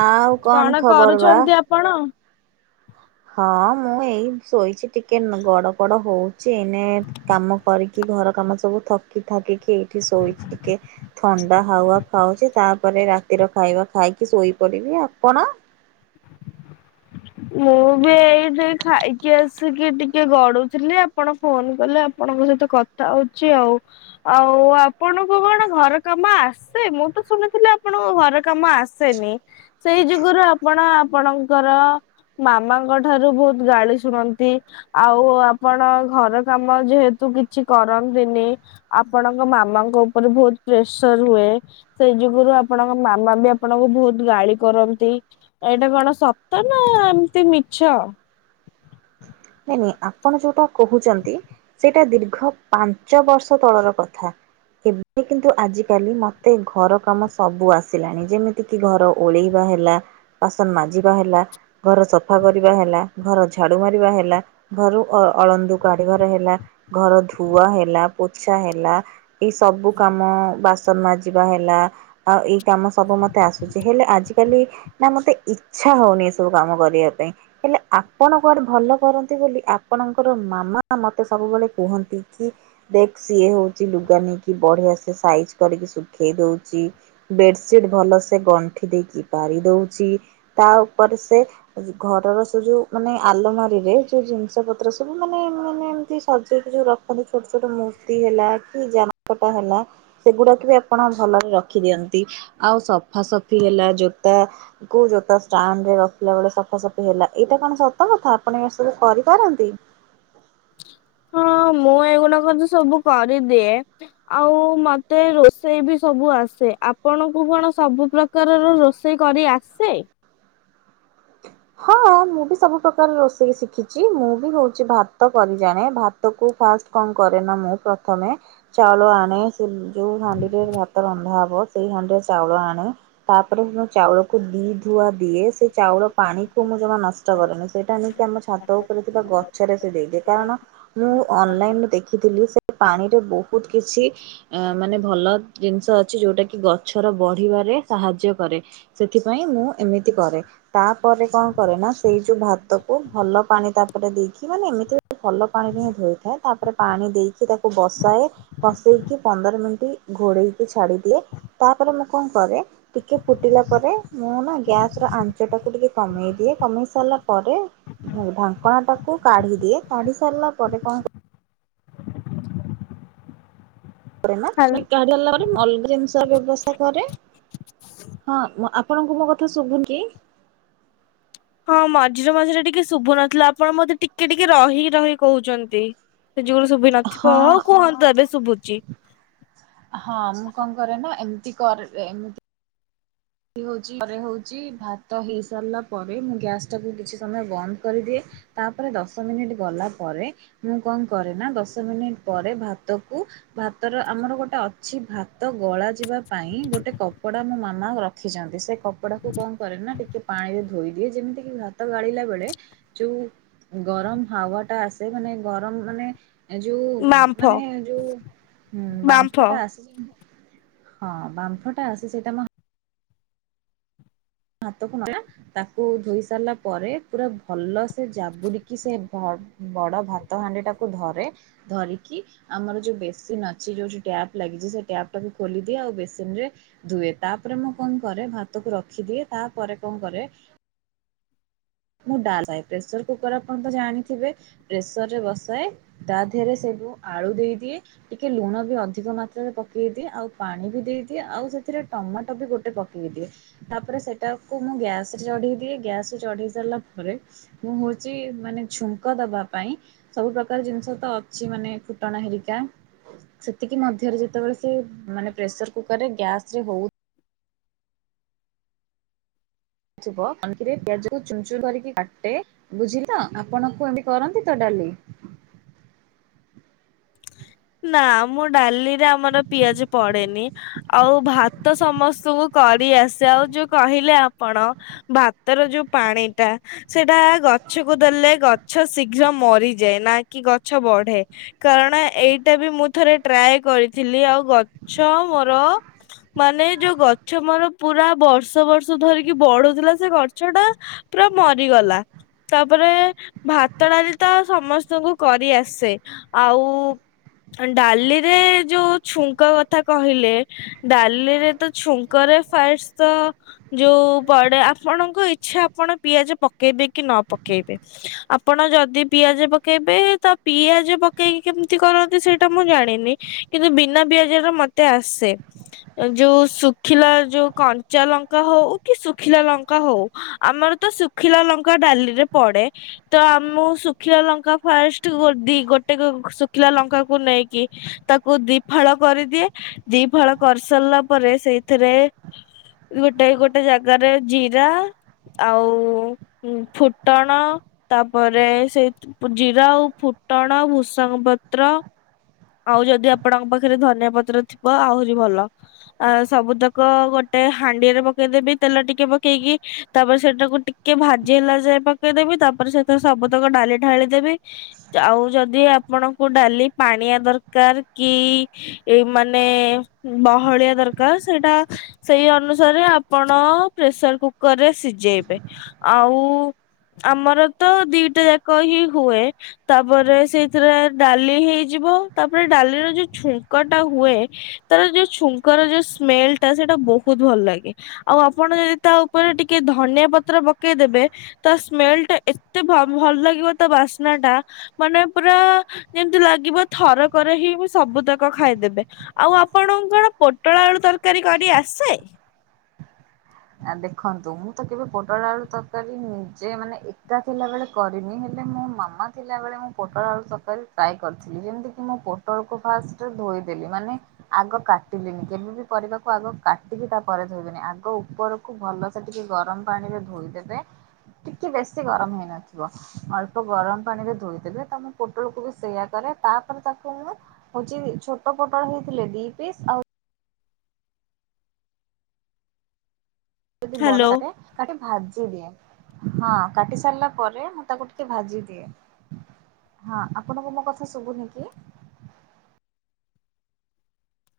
ଆଉ କଣ ଖବର ବା। କରୁଛନ୍ତି କଣ ହଁ ମୁଁ ଏଇ ଶୋଇଛି ଟିକେ ନ ଗଡ ପଡ ହଉଚି ଏନେ କାମ କରିକି କି ଘର କାମ ସବୁ ଥକି ଥକିକି ଏଇଠି ଶୋଇଚି ଟିକେ ଥଣ୍ଡା ହାୱା ଖାଉଚି ତା ତା ପରେରେ ରାତିର ଖାଇବା ଖାଇକି ଶୋଇପଡ଼ିବି ଆପଣ? ମୁଁ ବି ଏଇଠି ଖାଇକି ଆସିକି ଟିକେ ଗଡୁଥିଲି ଆପଣ ଫୋନ କଲେ ଆପଣଙ୍କ ସହିତ କଥା ହଉଚି ଆଉ। ଆଉ ଆପଣଙ୍କୁ କଣ ଘର କାମ ଆସେ ମୁଁ ତ ଶୁଣିଥିଲି ଆପଣଙ୍କୁ ଘର କାମ ଆସ ସେନି ସେଇ ଯୁଗରୁ ଆପଣ ଆପଣଙ୍କର ମାମାଙ୍କ ଠାରୁ ବହୁତ ଗାଳି ଶୁଣନ୍ତି। ଆଉ ଆପଣ ଘର କାମ ଯେହେତୁ କିଛି କରନ୍ତିନି ଆପଣଙ୍କ ମାମାଙ୍କ ଉପରେ ବହୁତ ପ୍ରେସର ହୁଏ। ସେଇ ଯୁଗରୁ ଆପଣଙ୍କ ମାମା ବି ଆପଣଙ୍କୁ ବହୁତ ଗାଳି କରନ୍ତି ଏଇଟା କଣ ସତ ନା ଏମିତି ମିଛ? ନାଇ ନାଇଁ ଆପଣ ଯୋଉଟା କହୁଚନ୍ତି ସେଇଟା ଦୀର୍ଘ ପାଞ୍ଚ ବର୍ଷ ତଳର କଥା। ଏବେ କିନ୍ତୁ ଆଜିକାଲି ମତେ ଘର କାମ ସବୁ ଆସିଲାଣି ଯେମିତିକି କି ଘର ଓଳେଇବା ହେଲା ବାସନ ମା ଯିବା ହେଲା ଘର ସଫା କରିବା ହେଲା ଘର ଝାଡ଼ୁ ମାରିବା ହେଲା। ଘରୁ ଅ ଅଳନ୍ଦୁ କାଢିବାର ହେଲା ଘର ଧୁଆ ହେଲା ପୋଛା ହେଲା। ଏଇ ସବୁ କାମ ବାସନ ମାଜିବା ହେଲା ଆଉ ଏଇ କାମ ସବୁ ମତେ ଆସୁଚି ହେଲେ ଆଜି କାଲି ନା ମତେ ଇଚ୍ଛା ହଉନି ଏ ସବୁ କାମ କରିବା ପାଇଁ ହେଲେ ଆପଣ କୁଆଡେ ଭଲ କରନ୍ତ ନ୍ତୀ ବୋଲି ଆପଣଙ୍କର ମାମା ମତେ ସବୁବେଳେ କୁହନ୍ତି କି ଦେଖ ସିଏ ହଉଚି ଲୁଗା ନେଇକି ବଢିଆ ସେ ସାଇଜ୍ କରିକି ଶୁଖେଇ ଦଉଚି ବେଡସିଟ୍ ଭଲ ସେ ଗଣ୍ଠି ଦେଇକି ପାରି ଦଉଚି। ତା ଉପରେ ସେ ଘରର ସେ ଯୋଉ ମାନେ ଆଲମାରିରେ ଯ ଜିନିଷ ପତ୍ର ସବୁ ମାନେ ମାନେ ଏମିତି ସଜେଇକି ଯୋଉ ରଖନ୍ତି ଛୋଟ ଛୋଟ ମୂର୍ତ୍ତି ହେଲା କି ଯାହା କଟା ହେଲା ସେଗୁଡାକ ବି ଆପଣ ଭଲରେ ରଖି ଦିଅନ୍ତି ଆଉ ସଫା ସଫି ହେଲା ଜୋତା କୋଉ ଜୋତା ଷ୍ଟାଣ୍ଡ ରେ ରଖିଲା ବେଳେ ସଫାସଫି ହେଲା ଏଇଟା କଣ ସତ କଥା ଆପଣ କରିପାରନ୍ତି? ହଁ ମୁଁ ଏଇଗୁଡାକ ତ ସବୁ କରିଦିଏ। ଆଉ ମତେ ରୋଷେଇ ବି ସବୁ ଆସେ ଆପଣଙ୍କୁ କଣ ସବୁ ପ୍ରକାର ରୋଷେଇ କରି ଆସେ? ହଁ। ମୁଁ ବି ସବୁ ପ୍ରକାର ରୋଷେଇ ଶିଖିଛି ମୁଁ ବି ହଉଛି ଭାତ କରି ଜାଣେ ଭାତକୁ ଫାଷ୍ଟ କଣ କରେ ନା ମୁଁ ପ୍ରଥମେ ଚାଉଳ ଆଣେ ସେ ଯଉ ହାଣ୍ଡିରେ ଭାତ ରନ୍ଧା ହବ ସେଇ ହାଣ୍ଡିରେ ଚାଉଳ ଆଣେ ତାପରେ ସେ ଚାଉଳକୁ ଦି ଧୁଆ ଦିଏ ସେ ଚାଉଳ ପାଣିକୁ ମୁଁ ଜମା ନଷ୍ଟ କରେନି ସେଇଟା ନେଇକି ଆମ ଛାତ ଉପରେ ଥିବା ଗଛରେ ସେ ଦେଇଦିଏ କାରଣ ମୁଁ ଅନଲାଇନରୁ ଦେଖିଥିଲି ସେ ପାଣିରେ ବହୁତ କିଛି ଅ ମାନେ ଭଲ ଜିନିଷ ଅଛି ଯୋଉଟା କି ଗଛର ବଢିବାରେ ସାହାଯ୍ୟ କରେ ସେଥିପାଇଁ ମୁଁ ଏମିତି କରେ ତା ପରେ କଣ କରେ ନା ସେଇ ଯୋଉ ଭାତ କୁ ଭଲ ପାଣି ତା ତାପରେ ଦେଇକି ମାନେ ଏମିତିରେ ଭଲ ପାଣିରେ ହିଁ ଧୋଇଥାଏ ତାପରେ ପାଣି ଦେଇକି ତାକୁ ବସାଏ। ବସେଇକି ପନ୍ଦର ମିନିଟ୍ ଘୋଡେଇକି ଛାଡ଼ି ଦିଏ। ତାପରେ ମୁଁ କଣ କରେ ଟିକେ ଫୁଟିଲା ପରେ ମୁଁ ନା ଗ୍ୟାସ ର ଆ ସେଟାକୁ ଟିକେ କମେଇ ଦିଏ କମେଇ ସାରିଲା ପରେ ଢାଙ୍କୁଣା ଟାକୁ କାଢିଦିଏ କାଢି ସାରିଲା ପରେ କଣ ପଡ଼େ ନା ହାଲ କାଢିସାରିଲା ପରେ ମୁଁ ଅଲଗା ଜିନିଷ ର ବ୍ୟବସ୍ଥା କରେ। ହଁ ଆପଣଙ୍କୁ ମୋ କଥା ଶୁଭୁନି କି? ହଁ ମଝିରେ ମଝିରେ ଟିକେ ଶୁଭୁନଥିଲା ଆପଣ ବୋଧେ ଟିକେ ଟିକେ ରହିି ରହି କହୁଛନ୍ତି। ସେ ଯେବେ ଶୁଭି ନଥିବ ହଁ ହଉ କୁହନ୍ତୁ ଏବେ ଶୁଭୁଚି। ହଁ ମୁଁ କଣ କରେ ନା ଏମିତିକରେ ଏମତି ହଉଛି ପରେ ହଉଛି ଭାତ ହେଇ ସାରିଲା ପରେ ମୁଁ ଗ୍ୟାସଟାକୁ କିଛି ସମୟ ବନ୍ଦ କରିଦିଏ। ତାପରେ ଦଶ ମିନିଟ ଗଲା ପରେ ମୁଁ କଣ କରେ ନା ଦଶ ମିନିଟ ପରେ ଭାତକୁ ଭାତର ଆମର ଗୋଟେ ଅଛି ଭାତ ଗଳା ଯିବା ପାଇଁ ଗୋଟେ କପଡା ମୋ ମାମା ର ରଖିଛନ୍ତି ସେ କପଡାକୁ କଣ କରେ ନା ଟିକେ ପାଣିରେ ଧୋଇଦିଏ ଯେମିତି କିି ଭାତ ଗାଳିଲା ବେଳେ ଯଉ ଗରମ ହାୱାଟା ଆସେ ମାନେ ଗରମ ମାନେ ଏ ଯୋଉ ବାମ୍ଫ ମାନେ ଯୋଉ ଉଁ ବାମ୍ଫ। ବାମ୍ଫଟା ଆସେ ହଁ ବାମ୍ଫଟା ଆସେ ସେଇଟା ମ ହାତକୁ [unintelligible] ତାକୁ ଧୋଇ ସାରିଲା ପରେ ପୁରା ଭଲ ସେ ଜାବୁଡିକି ସେ ବ ବଡ ଭାତ ହାଣ୍ଡିଟାକୁ ଧରେ ଧରିକି ଆମର ଯୋଉ ବେସିନ ଅଛି, ଯୋଉଠି ଟ୍ୟାପ ଲାଗିଛି, ସେ ଟ୍ୟାପଟାକୁ ଖୋଲିଦିଏ ଆଉ ବେସିନରେ ଧୁଏ ତାପରେ ମୁଁ କଣ କରେ ଭାତକୁ ରଖିଦିଏ ତାପରେ କଣ କରେ ମୁଁ ଡାଲ ଖାଏ ପ୍ରେସର କୁକର ଆପଣ ତ ଜାଣିଥିବେ ପ୍ରେସରରେ ବସାଏ ତା ଦେହରେ ସେଠୁ ମୁଁ ଆଳୁ ଦେଇଦିଏ ଟିକେ ଲୁଣ ବି ଅଧିକ ମାତ୍ରାରେ ପକେଇଦିଏ ଆଉ ପାଣି ବି ଦେଇଦିଏ ଆଉ ସେଥିରେ ଟମାଟୋ ବି ଗୋଟେ ପ କେଇ ଦିଏ ତାପରେ ସେଟାକୁ ମୁଁ ଗ୍ୟାସରେ ଚଢେଇ ଦିଏ ଗ୍ୟାସରେ ଚଢେଇ ସାରିଲା ପରେ ମୁଁ ହଉଛି ମାନେ ଛୁଙ୍କ ଦବା ପାଇଁ ସବୁ ପ୍ରକାର ଜିନିଷ ତ ଅଛି ମାନେ ଫୁଟଣ ହେରିକା ସେତିକି ମଧ୍ୟରେ ଯେତେବେଳେ ସେ ମାନେ ପ୍ରେସର କୁକରରେ ଗ୍ୟାସରେ ହଉ ଥିବ ପନିକିରେ ପିଆଜ କୁ ଚୁନ୍ ଚୁନ୍ କରିକି କାଟେ ବୁଝିଲ ଆପଣଙ୍କୁ ଏମିତି କରନ୍ତି ତ ଡାଲି? ନା ମ ଡାଲିରେ ଆମର ପିଆଜ ପଡେନି ଆଉ ଭାତ ସମସ୍ତଙ୍କୁ କଡିଆସେ ଆଉ ଯୋଉ କହିଲେ ଆପଣ! ଭାତର ଯୋଉ ପାଣି ଟା ସେଟା ଗଛ କୁ ଦେଲେ ଗଛ ଶୀଘ୍ର ମରିଯାଏ, ନା କି ଗଛ ବଢେ। କାରଣ ଏଇଟା ବି ମୁଁ ଥରେ ଟ୍ରାଏ କରିଥିଲି ଆଉ ଗଛ ମୋର ମାନେ ଯୋଉ ଗଛ ମୋର ପୁରା ବର୍ଷ, ବର୍ଷ ଧରିକି ବଢୁଥିଲା ସେ ଗଛ ଟା ପୁରା ମରିଗଲା। ତାପରେ, ଭାତ ଡାଲି ତ ସମସ୍ତଙ୍କୁ କରି ଆସେ ଆଉ ଡାଲିରେ ଯୋଉ ଛୁଙ୍କ କଥା କହିଲେ! ଡାଲିରେ ତ ଛୁଙ୍କରେ ଫାଇଡସ୍ତ ତ ଯୋଉ ପଡେ ଆପଣଙ୍କ ଇଛା ଆପଣ ପିଆଜ ପକେଇବେ କି ନ ପକେଇବେ। ଆପଣ ଯଦି ପିଆଜ ପକେଇବେ ତ ପିଆଜ ପକେଇକି କେମ---! ତି କରନ୍ତି ସେଇଟା ମୁଁ ଜାଣିନି କିନ୍ତୁ ବିନା ପିଆଜର ମତେ ଆସେ। ଯୋଉ ଶୁଖିଲା ଯୋଉ କଞ୍ଚା ଲଙ୍କା ହଉ କି, ଶୁଖିଲା ଲଙ୍କା ହଉ। ଆମର ତ ଶୁଖିଲା ଲଙ୍କା ଡାଲି ରେ ପଡେ। ତ ଆ ମୁଁ ଶୁଖିଲା ଲଙ୍କା ଫାଷ୍ଟ ଗୋଡ଼ି ଗୋଟେକୁ ଶୁଖିଲା ଲଙ୍କା କୁ ନେଇକି ତାକୁ ଦି ଫାଳ କରିଦିଏ, ଦି ଫାଳ କରି ସାରିଲା ପରେ ସେଇଥିରେ ଗୋଟାଏ ଗୋଟେ ଜାଗାରେ ଜିରା ଆଉ ହୁଁ ଫୁଟଣ। ତାପରେ ସେଇ ପୁ ଜିରା, ଆଉ ଫୁଟଣ, ଭୂସଙ୍ଗ ପତ୍ର, ଆଉ ଯଦି ଆପଣଙ୍କ ପାଖରେ ଧନିଆ ପତ୍ର ଥିବ ଆହୁରି ଭଲ। ଆ ସବୁତକ ଗୋଟେ ହାଣ୍ଡିରେ ପକେଇଦେବି ତେଲ ଟିକେ ପକେଇକି, ତାପରେ ସେଟାକୁ ଟି। କେ ଭାଜି ହେଲା ଯାଏ ପକେଇଦେବି ତାପରେ, ସେଥିରେ ସବୁତକ ଡାଲି ଢାଳି ଦେବି। ଆଉ ଯଦି ଆପଣଙ୍କୁ ଡାଲି ପାଣିଆ ଦରକାର କି ଏଇ ମାନେ ବହଳିଆ ଦରକାର ସେଇଟା ସେଇ ଅନୁସାରେ ଆପଣ ପ୍ରେସର କୁକରରେ ସିଝେଇବେ ଆଉ ଆମର ତ ଦିଟା ଯାକ ହିଁ ହୁଏ ତାପରେ ସେଇଥିରେ ଡାଲି ହେଇଯିବ ତାପରେ, ଡାଲିର ଯୋଉ ଛୁଙ୍କ ଟା ହୁଏ ତାର ଯୋଉ ଛୁଙ୍କର ଯୋଉ ସ୍ମେଲ ଟା ସେଇଟା ବହୁତ ଭଲ ଲାଗେ। ଆଉ ଆପଣ ଯଦି ତା ଉପରେ ଟିକେ ଧନିଆ ପତ୍ର ପକେଇଦେବେ। ତା ସ୍ମେଲ ଟା ଏତେ ଭ ଭଲ ଲାଗିବ ତା ବାସ୍ନା ଟା ମାନେ ପୁରା ଯେମତି ଲାଗିବ ଥରକରେ ହିଁ ମୁଁ ସବୁତକ ଖାଇଦେବେ। ଆଉ ଆପଣଙ୍କୁ କଣ ପୋଟଳ-ଆଳୁ ତରକାରୀ କରି ଆସେ? ଆ ଦେଖନ୍ତୁ ମୁଁ ତ କେବେ ପୋଟଳ ଆଳୁ ତରକାରୀ ନିଜେ ମାନେ ଏକା ଥିଲା ବେଳେ କରିନି ହେଲେ ମୋ ମାମା ଥିଲାବେଳେ ମୁଁ ପୋଟଳ ଆଳୁ ତରକାରୀ ପ୍ରାଏ କରିଥିଲି ଯେମିତି କି ମୁ ପୋଟଳକୁ ଫାଷ୍ଟ ଧୋଇଦେଲି ମାନେ ଆଗ କାଟିଲିନି କେବେ ବି ପରିବାକୁ ଆଗ କାଟିକି ତାପରେ ଧୋଇବେନି ଆଗ ଉପର ଭଲସେ ଟିକେ ଗରମ ପାଣି ରେ ଧୋଇଦେବେ ଟିକେ ବେଶୀ ଗରମ ହେଇନଥିବ। ଅଳ୍ପ ଗରମ ପାଣି ରେ ଧୋଇଦେବେ ତ ମୁ ପୋଟଳକୁ ବି ସେଇୟା କରେ ତାପରେ ତାକୁ ମୁଁ ହଉଛି ଛୋଟ ପୋଟଳ ହେଇଥିଲେ ଦି ପିସ୍ ଆଉ ଯଦି ବଡ଼ ହ୍ୟାଲୋ [unintelligible] କାଟିି ଭାଜି ଦିଏ ହଁ କାଟି ସାରିଲା ପରେ ମୁଁ ତାକୁ ଟିକେ ଭାଜି ଦିଏ। ହଁ ଆପଣଙ୍କୁ ମୋ କଥା ଶୁଭୁନି କି?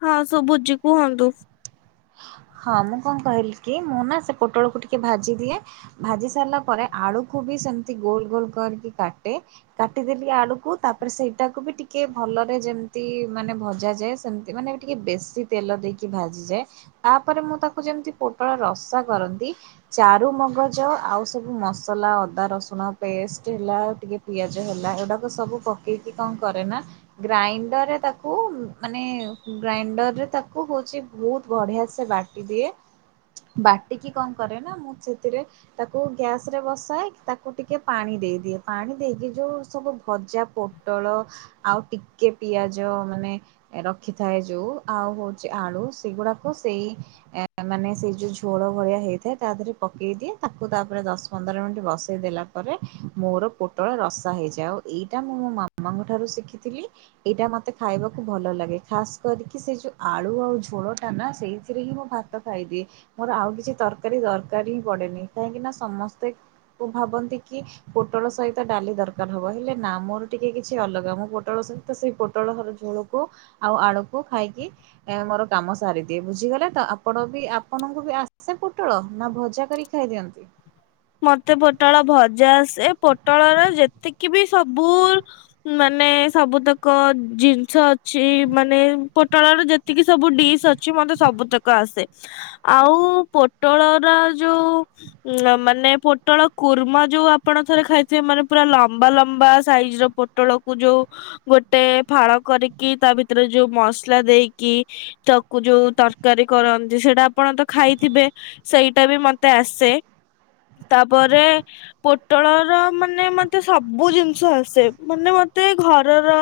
ହଁ ସୁଭୁଚି କୁହନ୍ତୁ। ହଁ ମୁଁ କଣ କହିଲି କି ମୁଁ ନା ସେ ପୋଟଳକୁ ଟିକେ ଭାଜି ଦିଏ। ଭାଜି ସାରିଲା ପରେ ଆଳୁକୁ ବି ସେମତି ଗୋଲ ଗୋଲ କରିକି କାଟେ। କାଟିଦେଲି ଆଳୁକୁ ତାପରେ ସେଇଟାକୁ ବି ଟିକେ ଭଲରେ ଯେମତି ମାନେ ଭଜା ଯାଏ ସେମତି ସେ ମାନେ ଏବେ ଟିକେ ବେଶୀ ତେଲ ଦେଇକି ଭାଜିଯାଏ। ତାପରେ ମୁଁ ତାକୁ ଯେମିତି ପୋଟଳ ରସା କରନ୍ତି। ଚାରୁ ମଗଜ ଆଉ ସବୁ ମସଲା ଅଦା ରସୁଣ ପେଷ୍ଟ ହେଲା ଟିକେ ପିଆଜ ହେଲା ଏଗୁଡ଼ାକ ସବୁ ପକେଇକି କଣ କରେ ନା ଗ୍ରାଇଣ୍ଡରରେ ତାକୁ ମାନେ ଗ୍ରାଇଣ୍ଡର ରେ ତାକୁ ହଉଛି ବହୁତ ବଢିଆ ସେ ବାଟି ଦିଏ ବାଟିକି କଣ କରେ ନା ମୁଁ ସେଥିରେ ତାକୁ ଗ୍ୟାସ ରେ ବସାଏ ତାକୁ ଟିକେ ପାଣି ଦେଇଦିଏ ପାଣି ଦେଇକି ଯୋଉ ସବୁ ଭଜା ପ ଟଳ ଆଉ ଟିକେ ପିଆଜ ମାନେ ରଖିଥାଏ ଯୋଉ ଆଉ ହୋଉଛି ଆଳୁ ସେଗୁଡା କୁଷେଇ ଏ ମାନେ ସେଇ ଯୋଉ ଝୋଳ ଭଳିଆ ହେଇଥାଏ ତା ଦେହରେ ପକେଇ ଦିଏ ତାକୁ ତାପରେ ଦଶ ପନ୍ଦର ମିନିଟ୍ ବସେଇଦେଲା ପରେ ମୋର ପୋଟଳ ରସା ହେଇଯାଏ ଆଉ ଏଇଟା ମୁଁ ମୋ ମାମାଙ୍କ ଠାରୁ ଶିଖିଥିଲି। ଏଇଟା ମତେ ଖାଇବାକୁ ଭଲ ଲାଗେ ଖାସ କରିକି ସେ ଯୋଉ ଆଳୁ ଆଉ ଝୋଳ ନା ନା ସେଇଥିରେ ହିଁ ମୁଁ ଭାତ ଖାଇଦିଏ। ମୋର ଆଉ କିଛି ତରକାରୀ ଦରକାର ହିଁ ପଡେନି। କାହିଁକି ନା ସମସ୍ତେ ଭାବନ୍ତି କି ପୋଟଳ ସହିତ ଡାଲି ଦରକାର ହବ ହେଲେ ନା ମୋର ଟିକେ କିଛି ଅଲଗା ମୁଁ ପୋଟଳ ସ ତ ସେଇ ପୋଟଳ ଘର ଝୋଳକୁ ଆଉ ଆଳୁକୁ ଖାଇକି ମୋର କାମ ସାରିଦିଏ ବୁଝିଗଲେ ତ ଆପଣ ବି ଆପଣଙ୍କୁ ବି ଆସେ ପୋଟଳ ନା ଭଜା କରି ଖାଇଦିଅନ୍ତି? ମତେ ପୋଟଳ ଭଜା ଆସେ ପୋଟଳର ଯେତିକି ବି ସବୁ ମାନେ ସବୁତକ ଜିନିଷ ଅଛି ମାନେ ପୋଟଳର ଯେତେ ଏତିକି ସବୁ ଡିସ୍ ଅଛି ମତେ ସବୁତକ ଆସେ। ଆଉ ପୋଟଳର ଯୋଉ ମାନେ ମାନେ ପୋଟଳ କୁର୍ମା ଯୋଉ ଆପଣ ଥରେ ଖାଇଥିବେ ମାନେ ପୁରା ଲମ୍ବା ଲମ୍ବା ସାଇଜ ର ପୋ ପୋଟଳକୁ ଯୋଉ ଗୋଟେ ଫାଳ କରିକି ତା ଭିତରେ ଯୋଉ ମସଲା ଦେଇକି ତାକୁ ଯୋଉ ତରକାରୀ କରନ୍ତି ସେଇଟା ଆପଣ ତ ଖାଇଥିବେ। ସେଇଟା ବି ମତେ ଆସେ। ତାପରେ ପୋଟଳର ମାନେ ମତେ ସବୁ ଜିନିଷ ଆସେ ମାନେ ମତେ ଘରର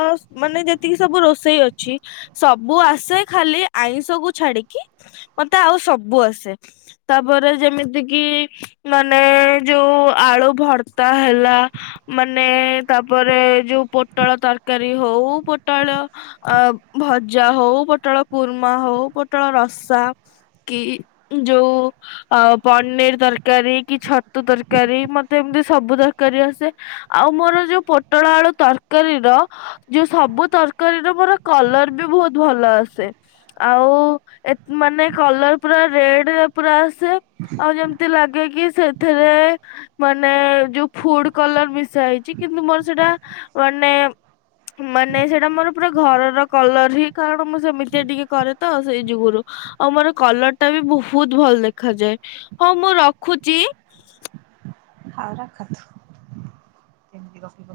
ମାନେ ଯେତିକି ସବୁ ରୋଷେଇ ଅଛି ସବୁ ଆସେ ଖାଲି ଆଇଁଷକୁ ଛାଡିକି। ମତେ ଆଉ ସବୁ ଆସେ ତାପରେ ଯେମିତି କିି ମାନେ ଯୋଉ ଆଳୁ ଭର୍ତା ହେଲା ମାନେ ତାପରେ ଯୋଉ ପୋଟଳ ତରକାରୀ ହୋଉ ପୋଟଳ ଅ ଭଜା ହୋଉ ପୋଟଳ କୁର୍ମା ହୋଉ ପୋଟଳ ରସା କି ଯୋଉ ଅ ପନିରୀ ତର ତରକାରୀ କି ଛତୁ ତରକାରୀ ମତେ ଏମିତି ସବୁ ତରକାରୀ ଆସେ। ଆଉ ମୋର ଯୋଉ ପୋଟଳ ଆଳୁ ତରକାରୀର ଯୋଉ ସବୁ ତରକାରୀ ର ମୋର କଲର ବି ବହୁତ ଭଲ ଆସେ। ଆଉ ମାନେ କଲର ପୁରା ରେଡ ପୁରା ଆସେ ଆଉ ଯେମିତି ଲାଗ କିଏ କିଏ ସେଥେରେ ମାନେ ଯୋଉ ଫୁଡ କଲର ମିଶା ହେଇଛି କିନ୍ତୁ ମୋର ସେଟା ମାନେ ମାନେ ସେଇଟା ମୋର ପୁରା ଘରର କଲର ହିଁ କାରଣ ମୁଁ ସେମିତିଆ ଟିକେ କରେ ତ ସେଇ ଯୁଗରୁ ଆଉ ମୋର କଲରଟା ବି ବହୁତ ଭଲ ଦେଖାଯାଏ ହଁ ମୁଁ ରଖୁଛି। ହଉ ରଖୁଚି। [unintelligible]